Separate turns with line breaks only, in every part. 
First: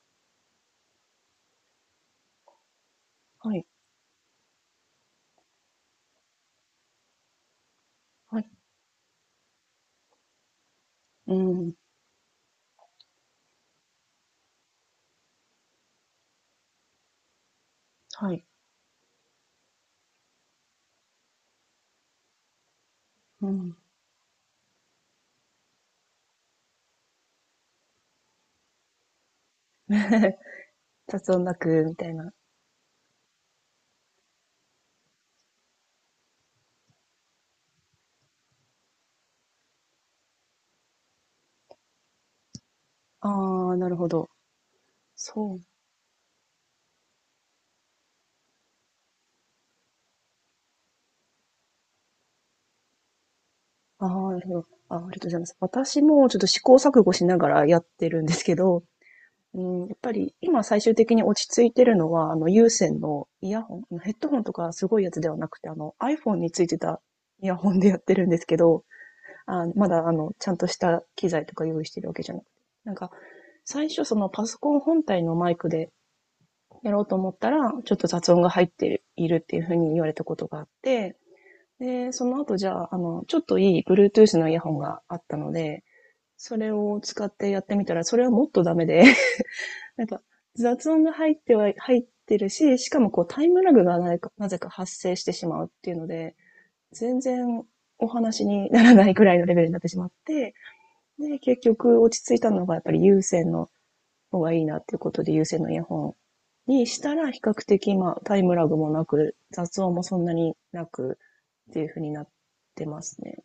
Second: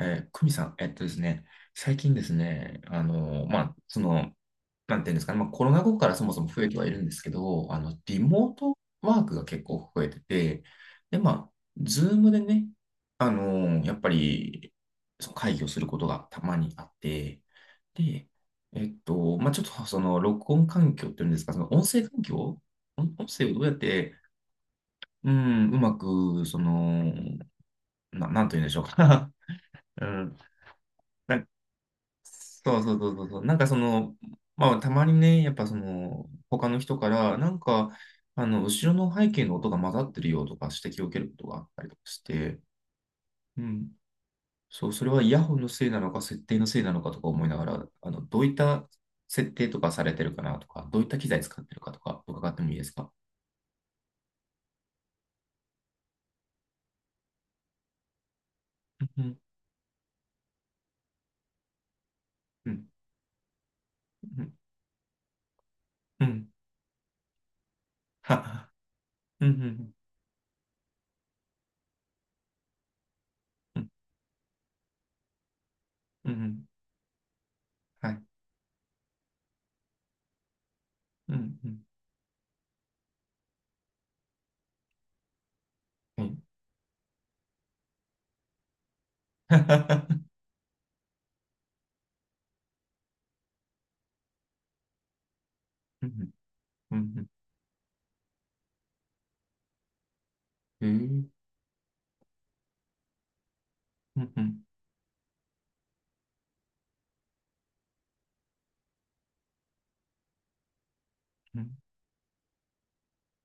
久美さん、えっとですね、最近ですね、
は
ま
い、
あ、なんていうんですかね、まあ、コロナ後からそもそも増えてはいるんですけど、リ
はい、
モートワークが結構増えてて、で、ま
う
あ、
ん、
ズームでね、やっぱり、その会議をすることがたまにあって、で、
はい、
まあ、ちょっと録音環境っていうんですか、その音声環境音声
う
をどうやっ
ん。
て、うん、うまく、なんというんでしょうか。うん。
雑
な
音
ん
なく、みたいな。
そうそうそうそうそう、なんか、まあたまにね、やっぱその他の人からなんか、後ろの背景の音が混ざってるよとかして気をつけることがありとかして。う
ああ、な
ん、
るほど。
そう、それはイヤ
そ
ホ
う。
ンのせいなのか設定のせいなのかとか思いながら、どういった設定とかされてるかなとかどういった機材使ってるかとかとか、かってもいいですか？
ああ、なるほど。ああ、ありがとうございます。私もちょっと試行錯誤しながらやってるんですけど、
うん、
うん、やっぱり今最終的に落ち着いてるのは、あの有
うん、
線のイヤホン、あのヘッドホ
う
ンと
ん、
かすごいやつではなくて、あの
うん、う
iPhone
ん、
についてたイヤホンでやってるんですけ
は
ど、
うん、う
あ、ま
ん、
だあの、ちゃんとした機材とか用意してるわけじゃなくて。なんか、
う
最
ん、
初そのパソコン本体のマイクで
うん、うん、
やろうと思ったら、ちょっと
はい、
雑音が入っているっていうふうに言われたことがあって、
うん、うん、
で、その後じゃあ、あの、ちょっといい Bluetooth のイヤホンがあったので、それを使ってやってみたら、それはもっとダメで、
はは
な
は
んか
は、
雑音が入ってるし、しかもこうタイムラグがなぜか発生してしまうっていう
う
の
ん、
で、
うん、う
全
ん、
然お話にならないくらいのレベルになってしまって、
うん、
で、結局落ち着いたのがやっぱり有線の
う
方がい
ん、
いなっていうことで有線のイヤホンにしたら比較的まあタイムラグもなく雑音もそんなになく
う
っ
ん。
ていう風になってますね。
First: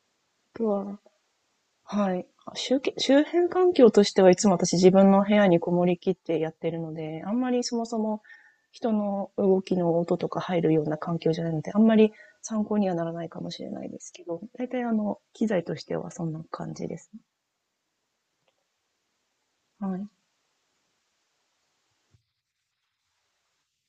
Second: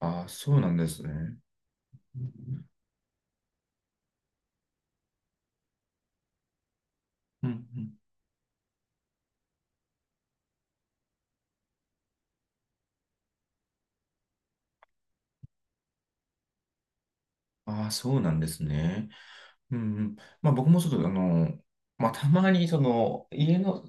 ああ、そ
あ
う
と
なんで
は、
すね。
は
う
い。
ん、
周辺環境としてはいつも私自分の部屋にこもりきってやってるので、あん
う
まりそも
ん。
そも人の動きの音とか入るような環境じゃないので、あんまり参考にはならないかもしれないですけど、大体あの、機材としてはそんな感じですね。
ああ、そうなんですね。う
は
ん、う
い。
ん。まあ僕もちょっとまあたまに家の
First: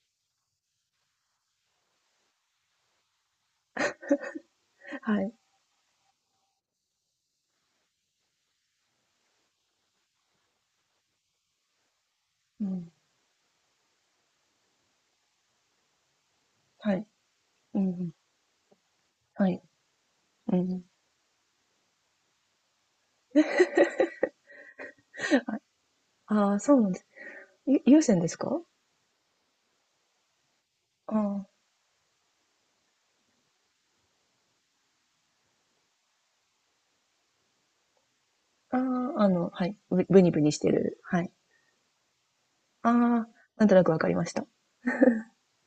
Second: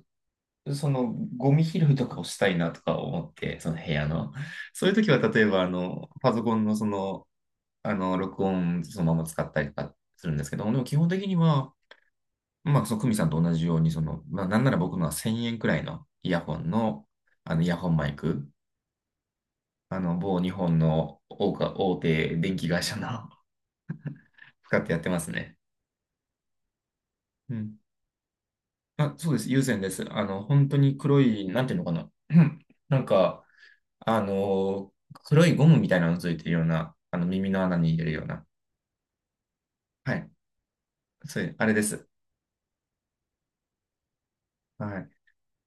そのゴミ拾いとかをしたいなとか思って、その部屋の。そういう時は
はい。
例えばパソコンの録音そのまま使ったりとかするんですけども、でも基本的には、
う
まあ
ん。
久美さんと同じように、まあなんなら僕のは1000円くらいのイヤホン
はい。
の、イヤ
う
ホンマ
ん
イク、
はい。
某日
う
本
ん。
の大手電気会社の使ってやってますね。
ああ、そうなんです。
うん。
有線ですか？
あ、そうです。有線です。本当に黒い、
あ
なんていうのかな。なんか、あの黒いゴムみたいなのついてるような、耳の穴に入れるような。
あ、ああ、あの、はい、ぶ
は
ブ
い。
ニブニしてる、はい。
そういう、あれです。
ああ、なんとなくわかりました。
はい。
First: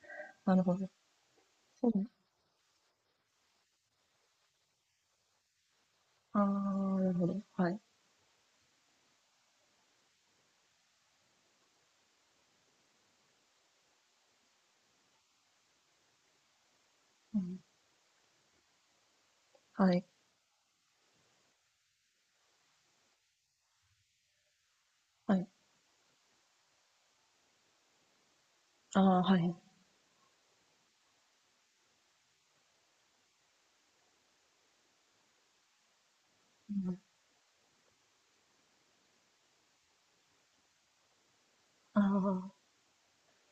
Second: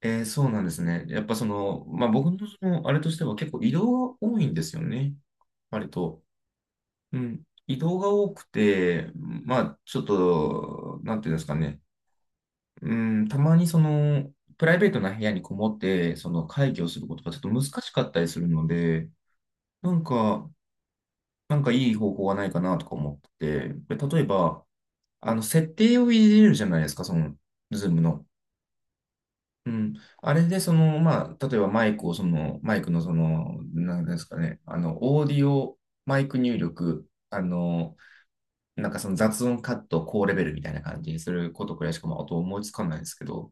そう
な
な
る
んで
ほ
す
ど。
ね。やっぱ
そう
ま
ね。
あ、僕のその、あれとしては結構移動が多いんですよね。割と。
ああ、なる
う
ほど。
ん。
は
移
い。
動が多くて、まあ、ちょっと、なんていうんですかね。うん、たまにプライベートな部屋にこもって、その会議をすることがちょ
う
っと
ん。
難しかったりするので、
は
なん
い。
か、なんかいい方法はないかなとか思ってて、で例えば、
はい。
設定を入れるじゃないですか、その、ズームの。
ああ、はい。う
うん。あれで、まあ、例えばマイクを、その、マイクの、なんですかね、オーディオ、マイク入
ん。
力、なんか、その雑音カット、高レベルみたいな感じにすることくらいし
あ
か、まあ、あと
あ、
思いつかないですけど。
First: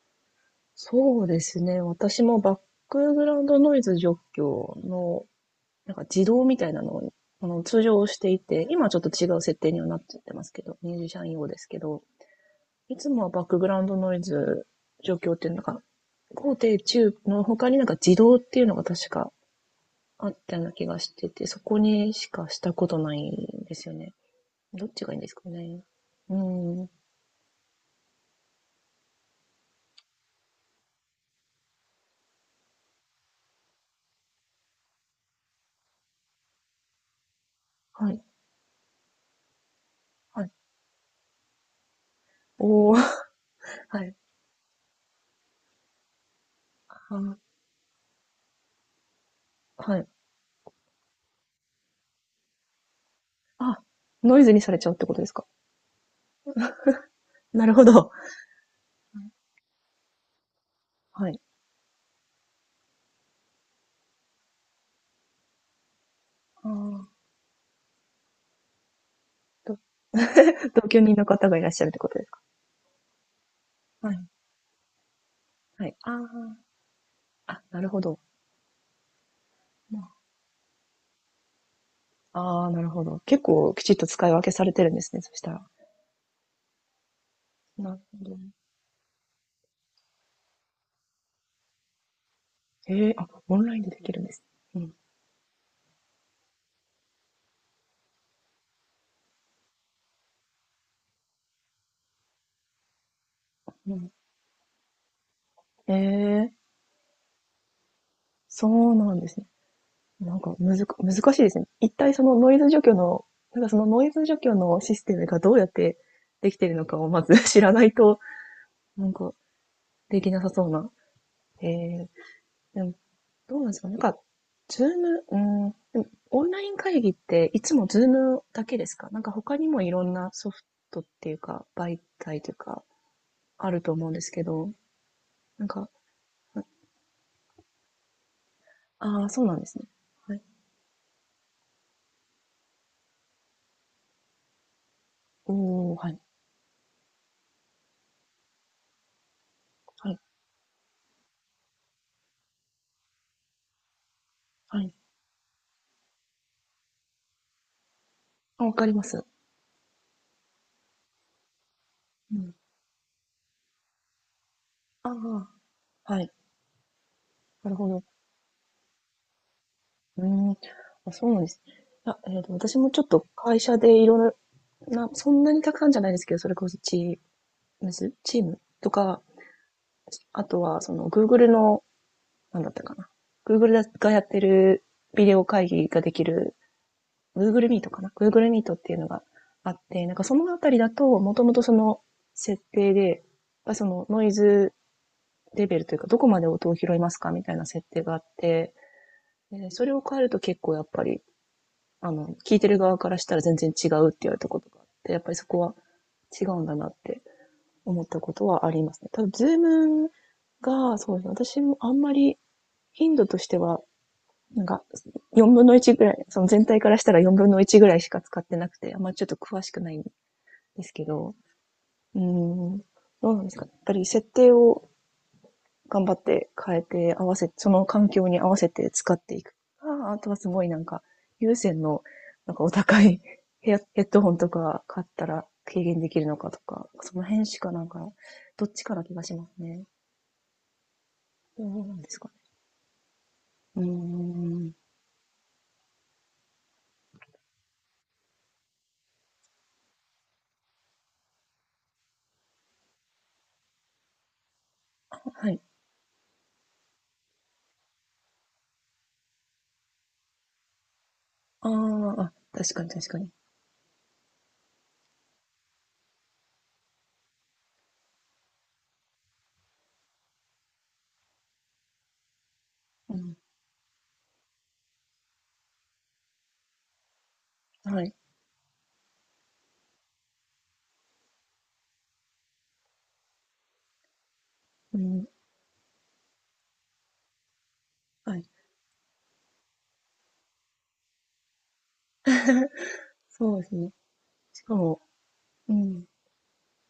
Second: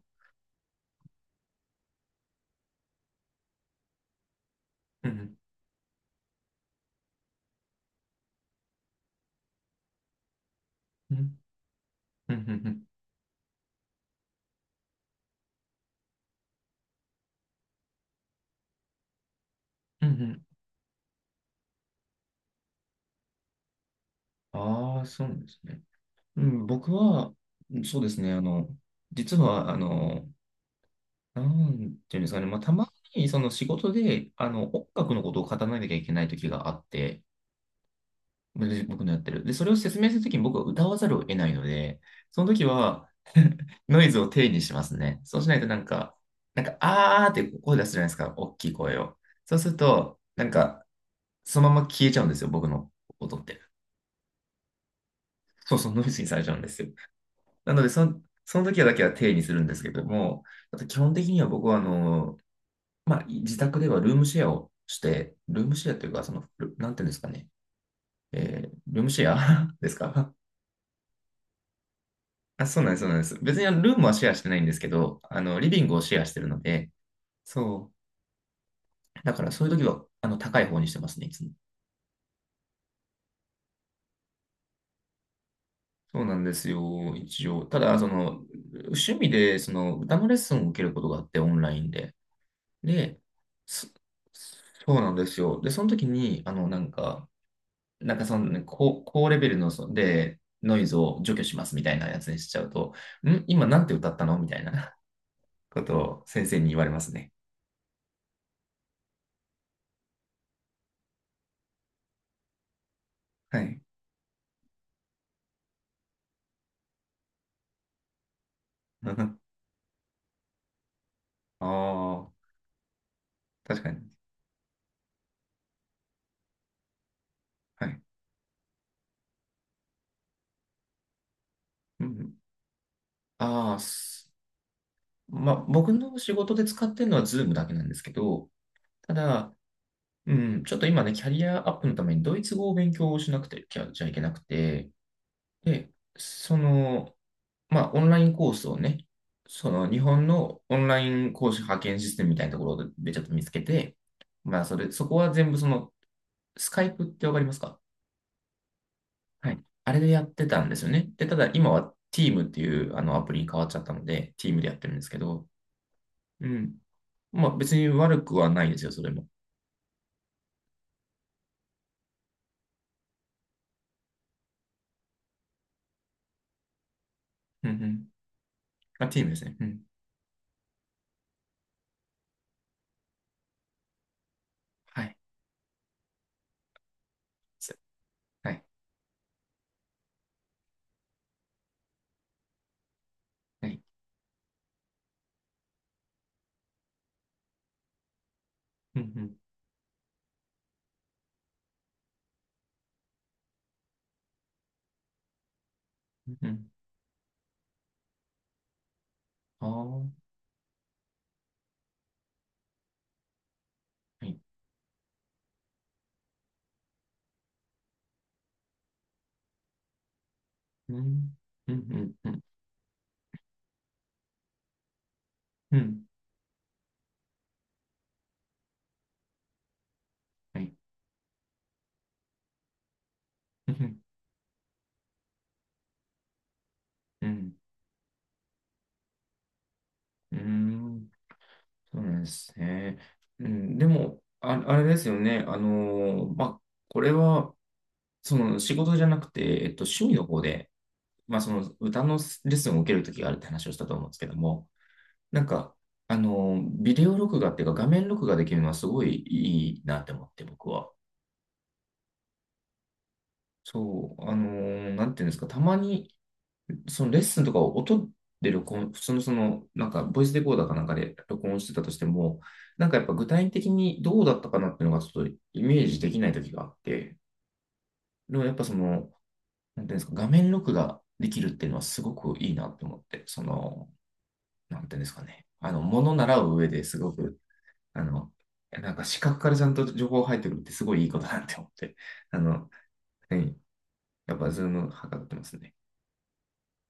そうですね。私もバックグラウンドノイズ除去
う
の、
ん、
なんか自動みたいなのを、あの、通常していて、今はちょっと違う設定にはなっちゃってますけど、ミュージ
う
シ
ん、
ャン用ですけど、
うん、うん、うん、うん、
いつもはバックグラウンドノイズ除去っていうのが高低中の他になんか自動っていうのが確か
うん、う
あっ
ん。
たような気がしてて、そこにしかしたことないんですよね。どっ
あ
ち
あ、
がいいん
そう
で
な
す
んで
か
すね。
ね。う
うん、
ーん。
僕は、うん、そうですね、実は、なんていうんですかね、まあ、たまに、その仕事で、音楽のことを語らなきゃいけない時があって、
はい。
僕のやってる。で、それを説明するときに
はい。
僕は歌わざるを得ないので、その時
おー。
は ノ
は
イ
い。
ズを低にしますね。そうしないと、なんか、
あ
あーって声出すじゃないですか、大きい声を。そうする
はい。
と、なんか、そのまま消えちゃうんですよ、僕の音って。
あ、ノイズにされちゃうってことですか。
そうそう、ノイズにされちゃうんですよ。
な
な
る
の
ほ
で、
ど。
その時はだけは定にするんですけども、あと基本的
はい。
には僕はまあ、自宅ではルームシェアをして、ルームシェアというか、
あ
なんていうんで
ー
すかね、ルームシェア
と
ですか？
同居人の方がいらっしゃるってことですか。
あ、そうなんです、そうなんです。別にルーム
は
はシ
い。
ェアしてないんですけど、リビン
は
グ
い。
をシェアしてるの
あ
で、
あ。あ、なる
そ
ほど。
う。だからそういう時は、高い方にしてますね、いつも。
ああ、なるほど。結構きちっと使い分けされてるんですね、そしたら。
そうなんですよ、一応。た
な
だ、
る
そ
ほど。
の、趣味で、その、歌のレッスンを受けることがあって、オンラインで。
ええ
で、
あ、オンライン
そ、
でできるんです。うん。
そうなんですよ。で、その時に、なんか、その、ね、高レベルの、ノイズを除去しますみたいなやつにしちゃうと、今なんて
う
歌
ん。
ったのみたいな こ
え
とを先
え、
生に言われますね。
そうなんですね。なんか、むずか難しいですね。一体そのノイズ除去の、
は
なんかそ
い。
のノイズ除去のシステムがどうやってできてるのかをまず 知らないと、なんか、できなさそうな。
あ
ええ、
あ、
でも、どうなんで
確
すか
か
ねなん
に。
か、ズーム、うん、でもオンライン会議っていつ
は
も
い。
ズームだけですかなんか他にもいろんなソフトっていうか、媒
うん、うん、
体というか、あ
ああ、
ると思うんですけど、
まあ、
なんか、
僕の仕事で使ってるのは Zoom だけなんですけど、た
ああー、そう
だ、
なんですね。
う
はい。
ん、ちょっと今ね、キャリアアップのためにドイツ語を勉強しなくてきゃ、じゃいけなくて、で、
おー、はい。
その、まあ、オンラインコースをね、その日
はい。
本のオンライン講師派遣システムみたいなところでちょっと見つけて、まあ、
はい。
そこは全部その、スカイプってわかりますか？
あ、わかります。
はい。あれでやってたんですよね。で、ただ今は
う
Team っ
ん。
ていうあのアプリに変わっちゃったので、Team でやってるんです
あ
けど、
あ、はい。
うん。まあ、
な
別
る
に
ほど。
悪くはないですよ、それも。
うーん。あ、そうなんです。いや、私もちょっと会社でいろんな、そんなにたくさんじゃないですけど、それこそチ
うん、う
ーム
ん。
ズ、チームと
あ、
か、
Team ですね。うん。
あとは、その、Google の、なんだったかな。Google がやってる
はい。
ビデオ会議ができる、Google
す
Meet かな。Google
はい。
Meet っていうのがあって、なんかそのあたりだと、もともとその設定で、
は
まあ
い。
そのノイズレベルというか、どこまで音を拾いますかみたいな設定があって、
うん、うん。
それを変えると結構やっぱり、あの、聞いてる側からしたら全然違うって言われたことがあって、やっぱりそこは
う
違
ん、う
うん
ん。
だなって思ったことはありますね。ただ、
ああ。は
Zoom が、そうですね、私もあんまり頻度としては、
い。
なんか、1/4ぐらい、その全体からしたら1/4ぐらいしか使ってなくて、あんまちょっと詳しくないんです
う
けど、
ん。うん、うん、
うー
うん。
ん、どうなんですかね。やっぱり設定を
う
頑
ん。
張って変えて合わせ、その環境に合わせて使っていく。ああとはす
は
ごい
い。
なんか、有線の、なんかお高い
う
ヘア
ん、
ヘッドホンとか買ったら軽減できるのかとか、その
うん。う
辺
ん。
しかなんか、どっちかな気がしますね。
うーん
どうな
そ
ん
う
で
な
す
んで
かね。
すね。うん、
うー
でも、あ、
ん。
あれですよね。まあ、これは、その仕事じゃなくて、趣味の方で、まあ、その歌のレッスンを受けるときがあるって話をしたと思うんですけども、なん
はい。
か、ビデオ録画っていうか、画面録画できるのはすごいいいなって思って、僕は。
ああ、確かに確かに。
そう、なんていうんですか、たまにそのレッスンとかを音で録音、普通のその、なんか、ボイスレコーダーかなんかで録音してたとしても、なんかやっぱ
う
具
ん。
体的にどうだったかなっていうのがちょっとイメージできない時があって、
はい。
でもやっぱその、なんていうんですか、画面録画できるっていうのはすごくいいなって思って、その、なんて
う
いうんですか
ん。
ね、もの習う上ですごく、あの、
はい。
なんか視覚からちゃんと情報入ってくるってすごいいいことだなって思って、あの、は
そうですね。
やっぱ
し
ズー
か
ム
も、
はかってます
う
ね。
ん。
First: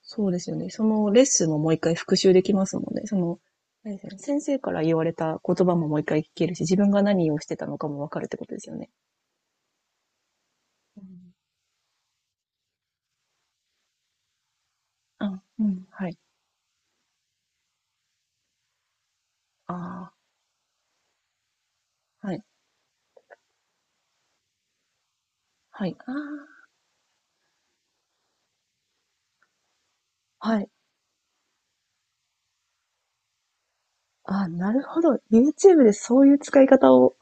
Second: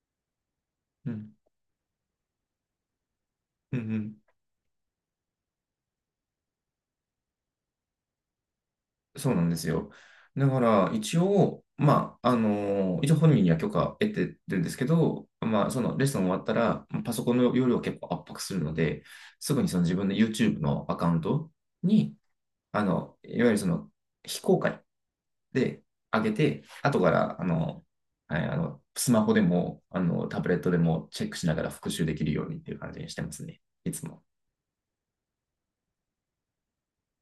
そうですよね。その
う
レッ
ん。
スンももう一回復習できますもんね。その、
うん、う
何ですかね
ん、
先生から言われた言葉ももう一回聞けるし、自分が何をしてたのかもわかるってことですよね。
そうなんですよ。だから、
う
一
ん
応、まあ、一応本人には許可得てるんですけど、
あ、う
まあ、そ
ん、
のレッ
は
ス
い。
ン終わったら、まあパソコンの容量を結構圧迫するので、すぐにその自分
あ
の YouTube のアカウントに、
あ、はい、
いわゆるその非公開で
はい、あ
上げて、後から、はい、スマホでも、タブ
あ、
レッ
は
ト
い。
でもチェックしながら復習できるようにっていう感じにしてますね。いつも。
ああなるほど。YouTube でそういう使い方を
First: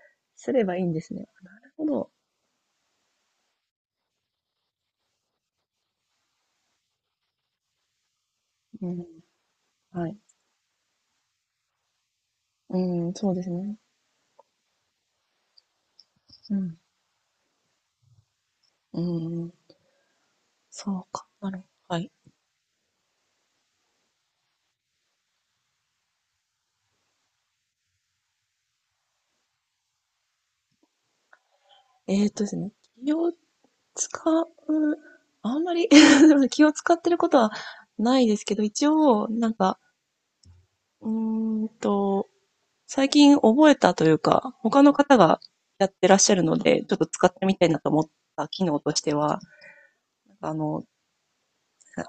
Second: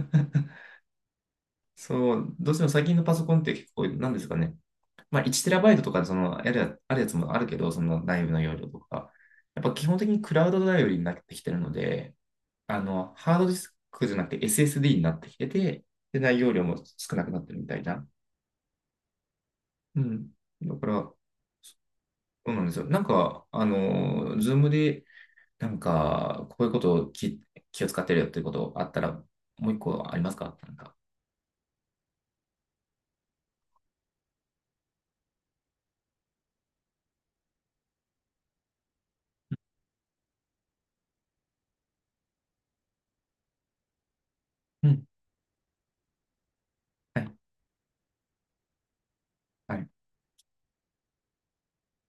すれ ばいいんですね。なるほど。
そう、どうしても最近のパソコンって結構、なんですかね。まあ、1TB とかそのあるやつもあるけど、その内部の容量と
うん、
か、やっぱ基本
は
的
い。
にクラウド頼りになってきてるので、
うん、そ
ハ
う
ー
で
ド
す
ディス
ね。
クじゃなくて SSD になってきてて、で、内容
う
量も
ん、
少なくなってるみたいな。
うん、
うん。だか
そ
ら、
う
そ
か。なるほど。はい。
うなんですよ。なんか、ズームで、なんか、こういうことを気を使ってるよっていうことあったら、もう一個ありますか、なんか。
ですね。企業使う、あんまり 気を使ってることはないですけど、一応、なんか、うーんと、最近覚えたというか、他
う
の
ん。
方がやってらっしゃるので、ちょっと
は
使っ
い。
てみたいなと思った機能としては、
はい。
あの、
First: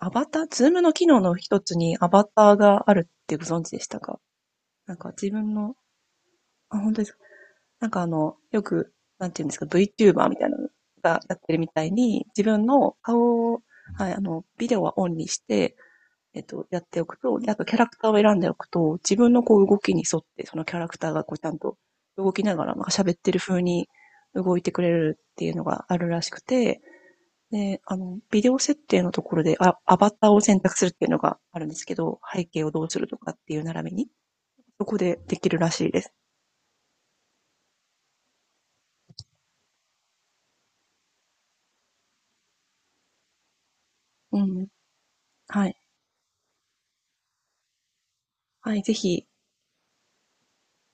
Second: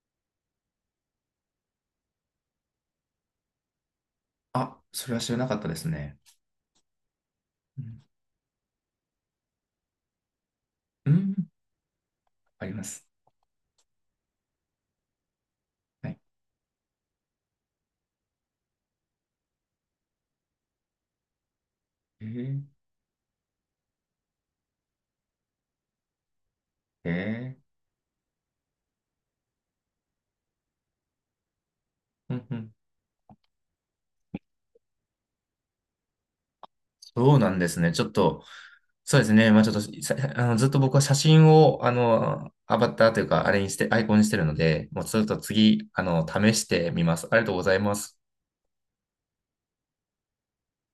アバター、ズームの機能の一つにアバターがあるってご存知でしたか
あ、
なん
そ
か
れは知
自
らな
分
かった
の、
ですね。
あ、本当ですか
う
なん
ん。
かあの、よく、なんていうんですか、VTuber みたいなの
う
が
ん、
やってるみたいに、自分
ありま
の
す。
顔を、はい、あの、ビデオはオンにして、
はい。
やっておくと、で、あとキャラクターを選んでおくと、自分のこう動きに沿って、そのキャラクターがこうちゃんと
え
動きな
ー、
がら、なんか喋ってる風に動いてくれるっていうのがあるらしくて、
えー
で、あの、ビデオ設定のところで、あ、アバターを選択するっていうのがあるんですけど、
う
背
ん、う
景を
ん、
どうするとかっていう並びに、そこでできるらしいです。
そうなんですね。ちょっと、そうですね。まあちょっと、さあの、ずっと僕は写真を、アバターというか、あれにして、アイコンにして
う
るの
ん。
で、もうちょっと
はい。
次、試してみます。ありがとうございます。
はい、ぜひ、